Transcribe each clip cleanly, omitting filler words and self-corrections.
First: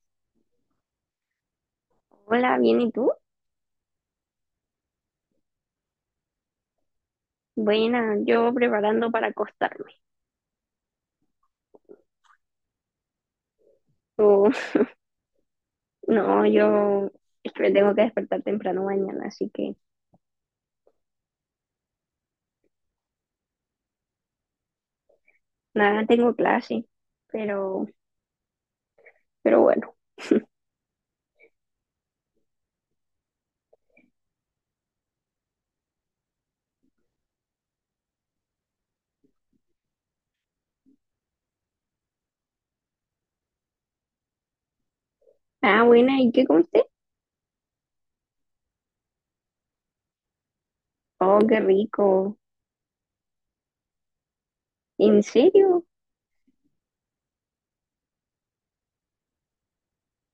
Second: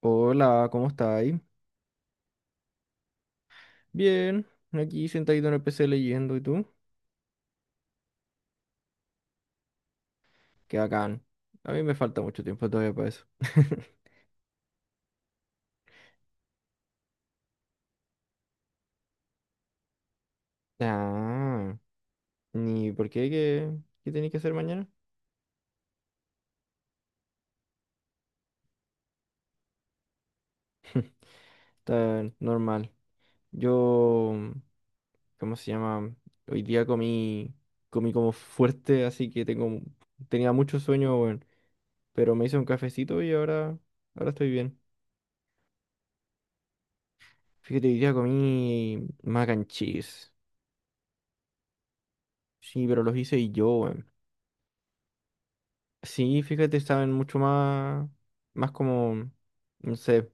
Hola, ¿cómo estáis? Hola, bien, ¿y tú? Bien, aquí sentadito en el PC leyendo, ¿y tú? Buena, yo preparando para acostarme. Qué bacán. A mí me falta mucho tiempo todavía para eso. Oh, no, yo es que me tengo que despertar temprano mañana, así que Ah, ¿y por qué? ¿Qué tenéis que hacer mañana? nada, tengo clase, pero, pero bueno. Está normal. Yo, ¿cómo se llama? Hoy día comí como fuerte, así que tenía mucho sueño, weón. Pero me hice un cafecito y ahora estoy bien. Ah, buena, ¿y qué comiste? Fíjate, hoy día comí mac and cheese. Oh, qué rico. Sí, pero los hice yo. ¿En serio? Sí, fíjate, saben mucho más como, no sé,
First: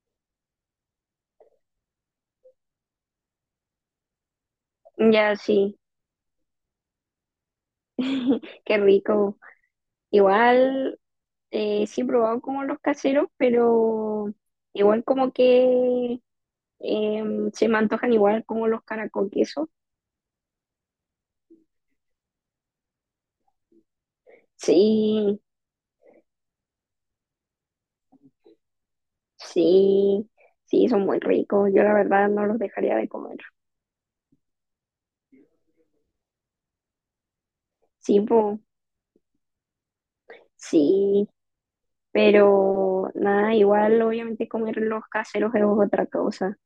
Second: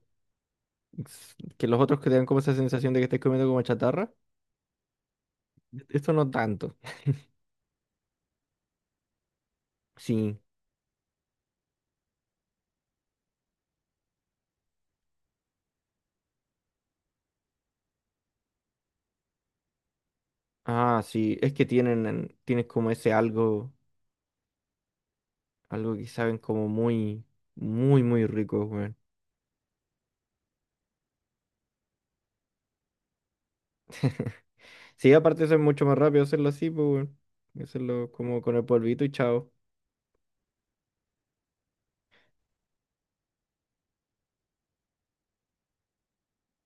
que los otros que te dan como esa sensación de que estás comiendo como chatarra. Ya, sí, Esto no tanto. qué rico. Sí. Igual, sí he probado como los caseros, pero igual como que se me antojan igual como los caracol queso. Ah, sí, es que tienen, tienen como ese algo, Sí, algo que saben como muy, muy, muy rico, weón. sí, sí, son muy ricos. Yo la verdad no los dejaría de comer. Sí, aparte eso es mucho más rápido hacerlo así, pues, weón. Hacerlo Sí, como con po, el polvito y chao. sí, pero nada, igual obviamente comer los caseros es otra cosa.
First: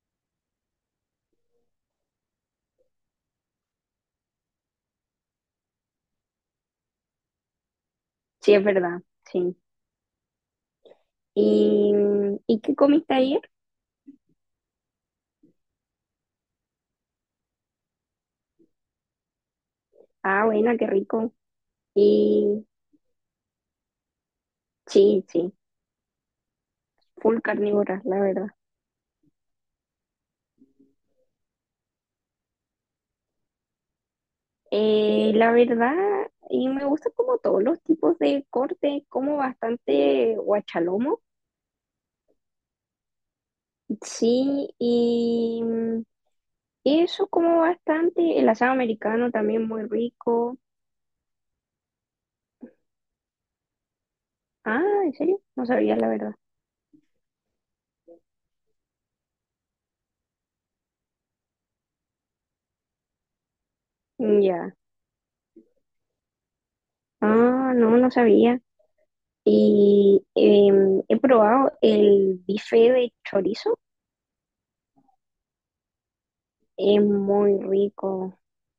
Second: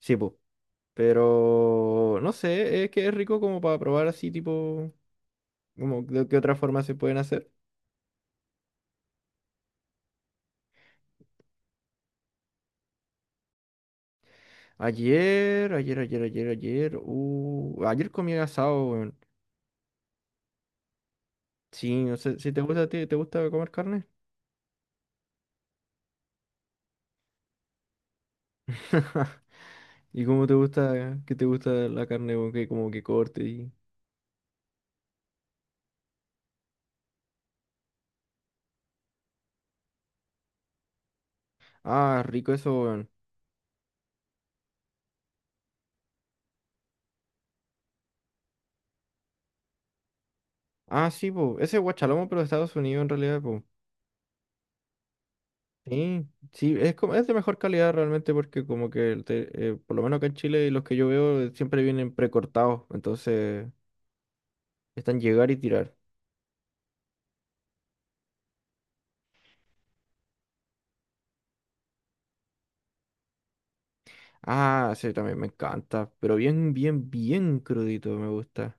Sí, pues. Pero, no sé, es que es rico como para probar así, tipo, como de qué otra forma se pueden hacer. Sí, es verdad, sí. ¿Y, ¿y qué comiste ayer? Ayer comí asado, weón. Ah, buena, qué rico. Sí, no sé, si te Y gusta a ti, ¿te gusta comer carne? sí, sí, full carnívora, la verdad. ¿Y cómo te gusta, qué te gusta la carne, weón? Que como que corte y. La verdad, y me gusta como todos los tipos de corte, como bastante guachalomo. Ah, rico eso, weón. Sí, y eso como bastante, el asado americano también muy rico. Ah, sí, po. Ese es guachalomo, pero de Estados Unidos en realidad, po. Ah, ¿en serio? No sabía la Sí, verdad. sí, es, como, es de mejor calidad realmente porque como que, por lo menos acá en Chile, los que yo veo siempre vienen precortados. Entonces, Mm, ya. están llegar y tirar. Ah, no, no sabía. Y he probado el bife de chorizo. Ah, sí, también me encanta. Pero bien, Es bien, muy bien crudito me rico. gusta.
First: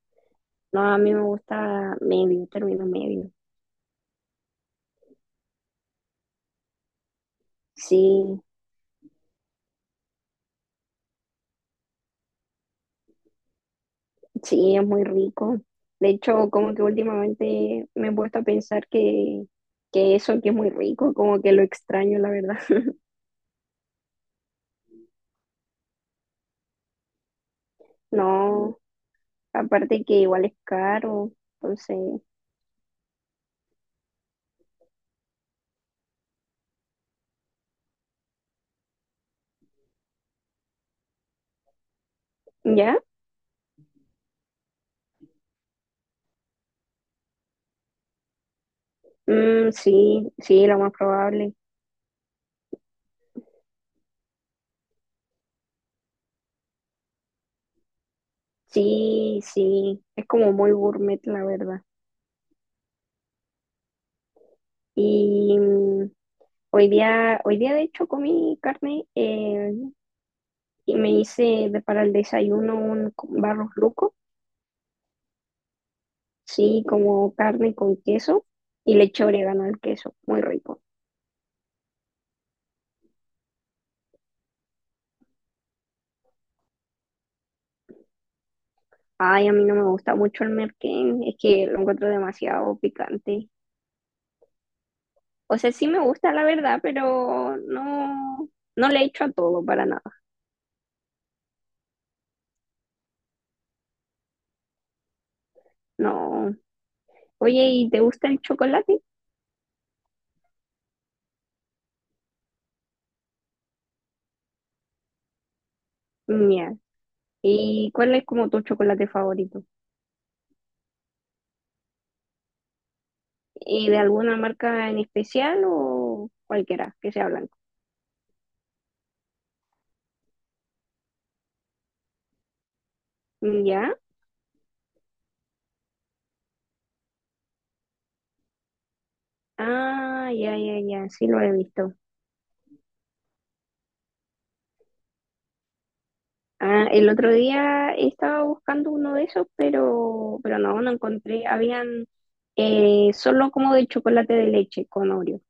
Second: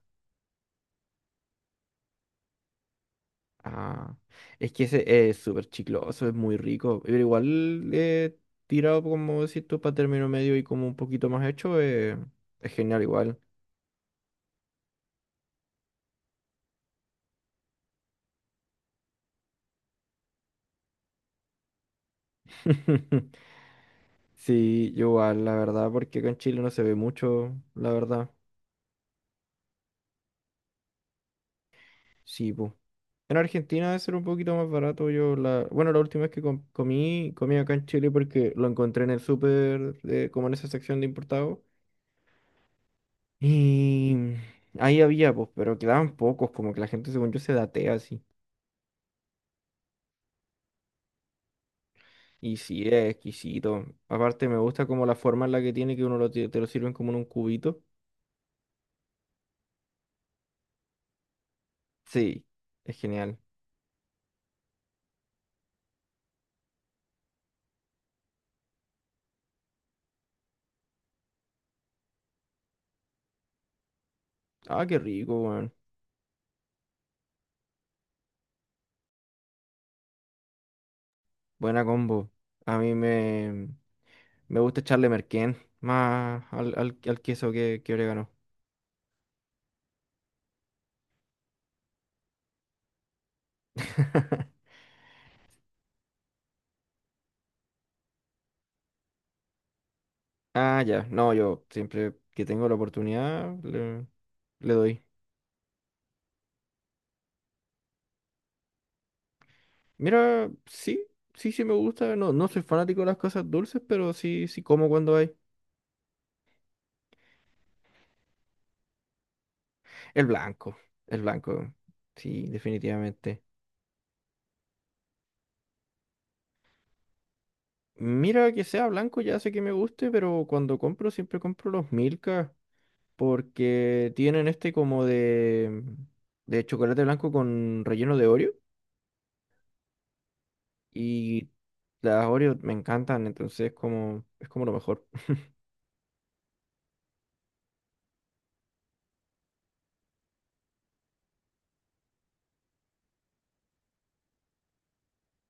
No, a mí me gusta medio, término medio. Ah, es que ese es súper chicloso, es muy rico. Pero igual Sí, tirado, como decís tú, para término medio y como un poquito más hecho, es genial igual. sí, es muy rico. De hecho, como que últimamente me he puesto a pensar que eso que es muy rico, como que lo extraño, la verdad. Sí, yo igual, la verdad, porque acá en Chile no se ve mucho, la verdad. No. Aparte que igual es caro, entonces, Sí, pues. En Argentina debe ser un poquito más barato. Yo bueno, la última vez que comí acá en Chile porque lo encontré en el súper, como en esa sección de importados. ¿ya? Y ahí había, pues, pero quedaban pocos, como que la gente, según yo, se datea así. Mm, sí, sí, lo más probable. Y sí, es exquisito. Aparte, me gusta como la forma en la que tiene, que uno te lo sirven como en un cubito. Sí, sí, es como muy gourmet, la verdad. Sí, es genial. Y hoy día de hecho comí carne y me hice para el desayuno un barros luco, Ah, qué rico, weón. sí, como carne con queso y le eché orégano al queso, muy rico. Buena combo. A mí me gusta echarle merquén más al queso que orégano. Ay, a mí no me gusta mucho el merquén, es que lo encuentro demasiado picante. O sea, sí me gusta la verdad, pero no, no le echo a todo para nada. Ah, ya. No, yo siempre que tengo la oportunidad le doy. No. Oye, ¿y te gusta el chocolate? Mira, sí, sí, sí me gusta. No, no soy fanático de las cosas dulces, pero sí, sí como cuando hay. Mira. ¿Y cuál es como tu chocolate favorito? El blanco, el blanco. Sí, definitivamente. ¿Y de alguna marca en especial o cualquiera que sea blanco? Mira, que sea blanco ya sé que me guste, pero cuando compro siempre compro los Milka ¿Ya? porque tienen este como de chocolate blanco con relleno de Oreo Ah, ya, ya, ya, sí lo y he visto. las Oreo me encantan, entonces como es como lo mejor. Ah, el otro día estaba buscando uno de esos, pero no, no encontré. Habían solo como de chocolate de leche con Oreo.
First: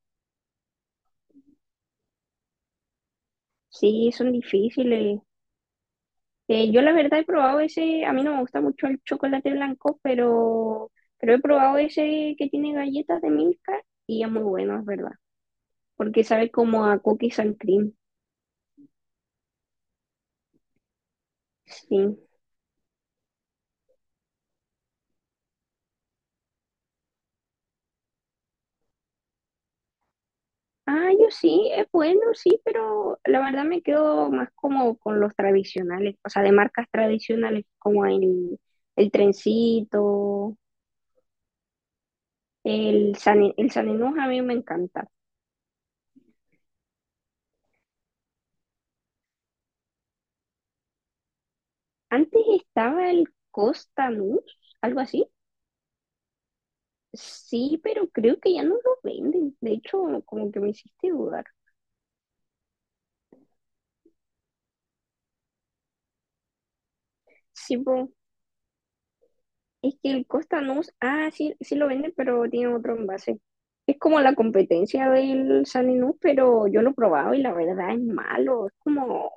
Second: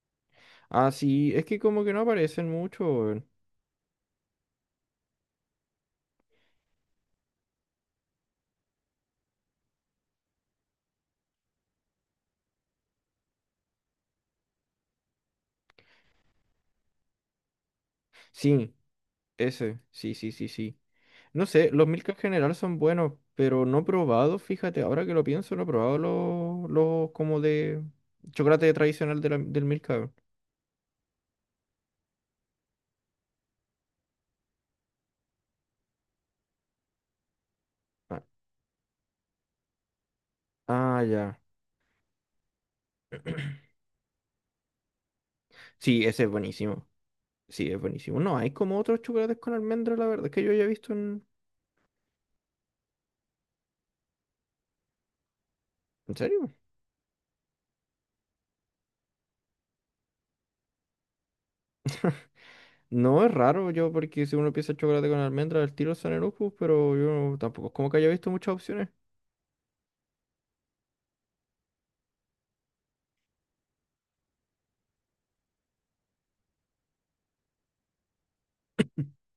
Ah, sí, es que como que no aparecen mucho, weón. Sí, son difíciles. Yo la verdad he probado ese, a mí no me gusta mucho el chocolate blanco, pero he probado ese que tiene galletas de Milka y es muy bueno, es verdad, porque sabe como a cookies and cream, Sí, ese, sí, sí, sí, sí. No sé, los Milka sí. en general son buenos, pero no he probado, fíjate, ahora que lo pienso, no he probado los como de chocolate tradicional del Milka, weón. Ah, yo sí, es bueno, sí, pero la verdad me quedo más como con los tradicionales, o sea, de marcas tradicionales como Ah, el Trencito, ah, ya. El San Enús, a mí me encanta. Sí, ese es buenísimo. Sí, es buenísimo. No, hay como otros chocolates con almendra, la verdad, es que yo haya visto en. Antes estaba el Costanús, algo así. ¿En serio? Sí, pero creo que ya no lo venden. De hecho, como que me hiciste dudar. No, es raro yo, porque si uno piensa chocolate con almendra, el tiro son Lupus, pero yo tampoco es Sí, como que haya po, visto muchas opciones. es que el Costa no, ah, sí, sí lo venden, pero tiene otro envase. Es como la competencia del Saninú, pero yo lo he probado y la verdad es malo. Es como,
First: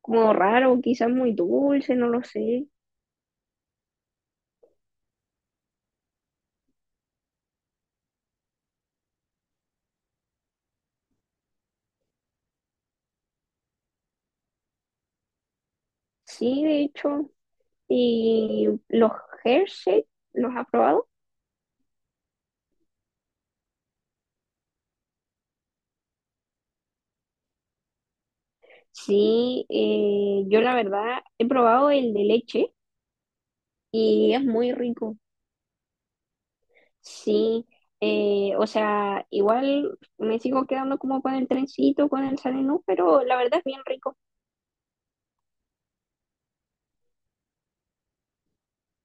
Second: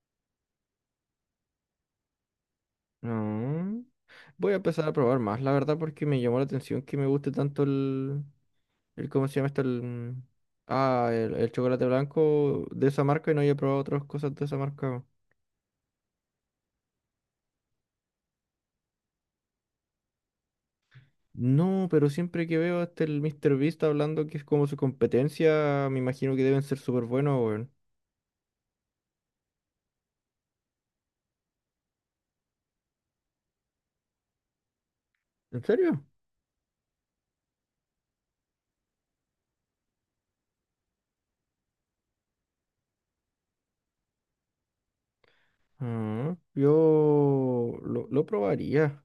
como raro, quizás muy dulce, no lo sé. No. Voy a empezar a probar más, la verdad, porque me llamó la atención que me guste tanto el ¿cómo se llama esto? El. Ah, el chocolate blanco de esa marca y no haya probado otras cosas de esa marca. Sí, de hecho. Y los Hershey, ¿los ha probado? No, pero siempre que veo a este el Mr. Beast hablando que es como su competencia, me imagino que deben ser súper buenos, weón. Sí, yo la verdad he probado el de leche y es muy rico. ¿En serio? Sí, o sea, igual me sigo quedando como con el trencito, con el Sanenú, pero la verdad es bien rico. Ah, yo lo probaría,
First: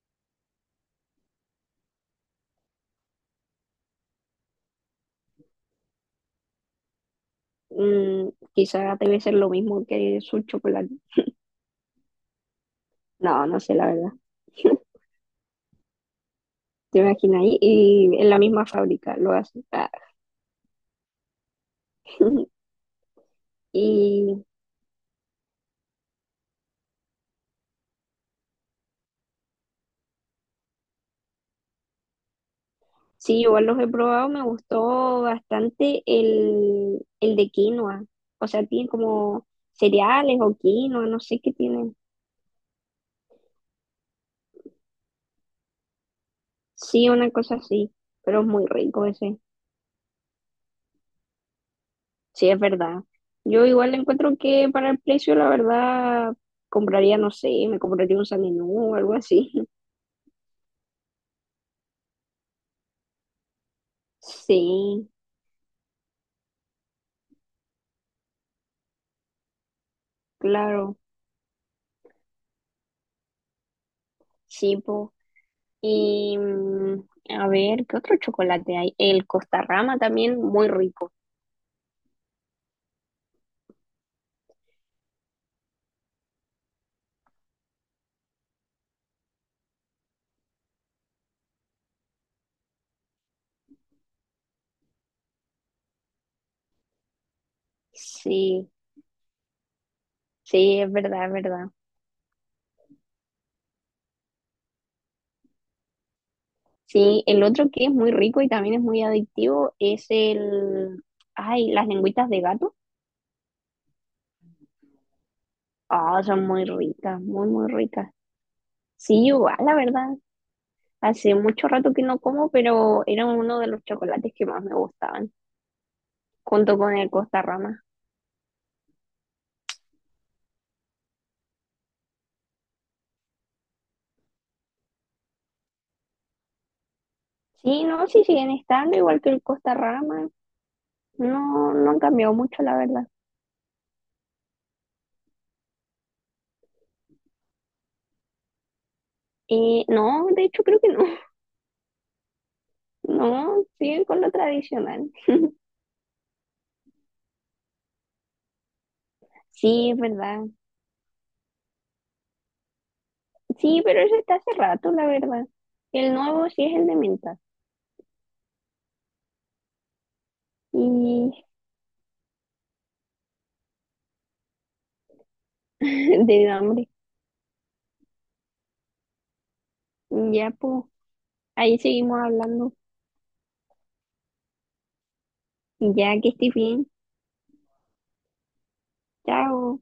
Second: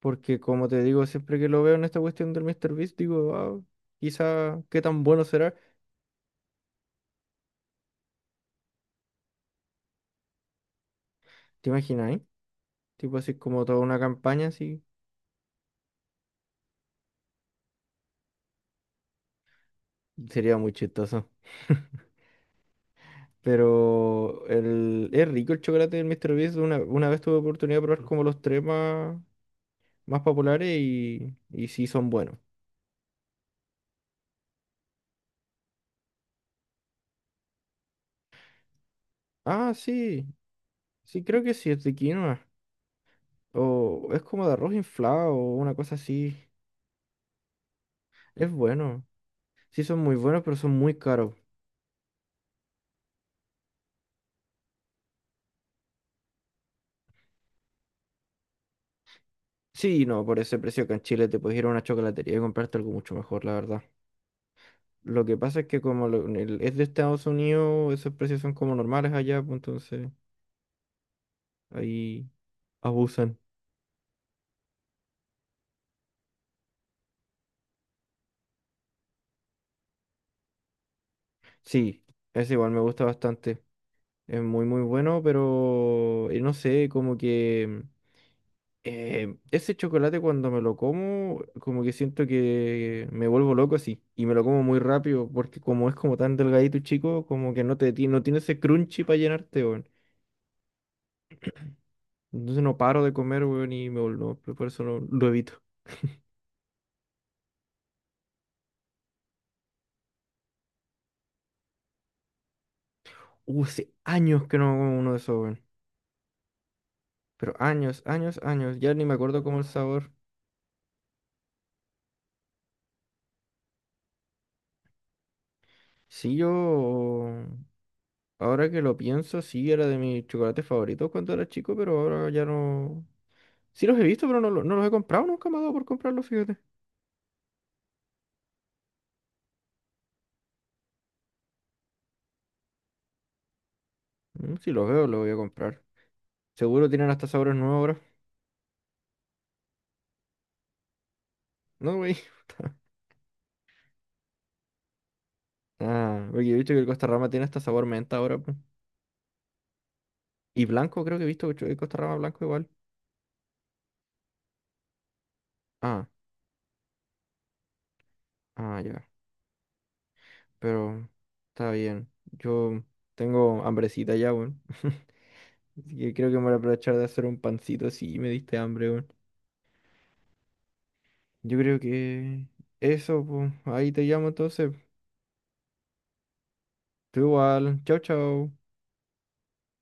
porque como te digo, siempre que lo veo en esta cuestión del Mr. Beast, digo, ah, quizá qué tan bueno será. Mm, quizá debe ser lo mismo que su chocolate. ¿Te imaginas, eh? Tipo así No, no como sé, toda la una verdad. campaña así. Te imaginas ahí, y en la misma fábrica lo hacen. Ah. Sería muy chistoso. Y Pero es rico el chocolate del Mr. Beast. Una vez tuve oportunidad de probar como los tres más populares y sí son buenos. sí, igual los he probado, me gustó bastante el de quinoa. O sea, tiene como Ah, sí, cereales o quinoa, no sí sé creo qué que sí es de tienen. quinoa. O es como de arroz inflado o una cosa así. Sí, una cosa así, pero es Es muy bueno. rico ese. Sí son muy buenos, pero son muy caros. Sí, es verdad. Yo igual encuentro que para el precio, la verdad, compraría, no sé, me compraría un Sanenú o algo así. Sí, no, por ese precio que en Chile te puedes ir a una chocolatería y comprarte algo mucho mejor, la verdad. Sí, Lo que pasa es que como es de Estados Unidos, esos precios son como normales allá, pues entonces claro, ahí abusan. sí, po. Y a ver, ¿qué otro chocolate hay? El Costarrama también, muy rico. Sí, es igual, me gusta bastante. Es muy, muy bueno, pero no sé, como que. Ese chocolate cuando me lo como, como que siento que me vuelvo loco así. Y me lo como muy rápido porque como es como tan delgadito y chico, como que no tiene ese Sí, crunchy para llenarte, weón. sí, es verdad, es verdad. Entonces no paro de comer, weón, y me vuelvo, por eso lo evito. Sí, el otro que es muy rico y también es muy adictivo es el... Ay, las lengüitas de gato. Hace años que no como uno de esos, weón. Ah, son muy ricas, muy, Pero muy años, ricas. años, años. Ya ni me Sí, acuerdo igual, cómo el la verdad. sabor. Hace mucho rato que no como, pero era uno de los chocolates que más me gustaban, Sí, junto con el yo, Costarrama. ahora que lo pienso, sí era de mis chocolates favoritos cuando era chico, pero ahora ya no. Sí los he visto, pero no, no los he comprado, nunca me ha dado por comprarlos, fíjate. Sí, no, sí siguen estando igual que el Costarrama. No, no han cambiado mucho, la verdad. Si los veo, los voy a comprar. Seguro tienen hasta sabores nuevos ahora. No, de hecho creo que no. No, güey. No, siguen con lo tradicional. Ah, porque he visto que el Costa Rama tiene hasta sabor menta ahora, po. Sí, es verdad. Y blanco, creo que he visto que el Costa Rama blanco igual. Sí, pero eso está hace rato, la verdad. Ah, El nuevo sí es el de menta. ah, ya. Pero Y está bien. Yo tengo hambrecita ya, weón. Así que creo que me de voy a hambre. aprovechar de hacer un pancito si me diste hambre, weón. Ya, pues, Yo ahí creo seguimos que hablando. eso, pues. Ahí te llamo entonces. Ya que estés bien. Tú igual. Chao, chao. Chao.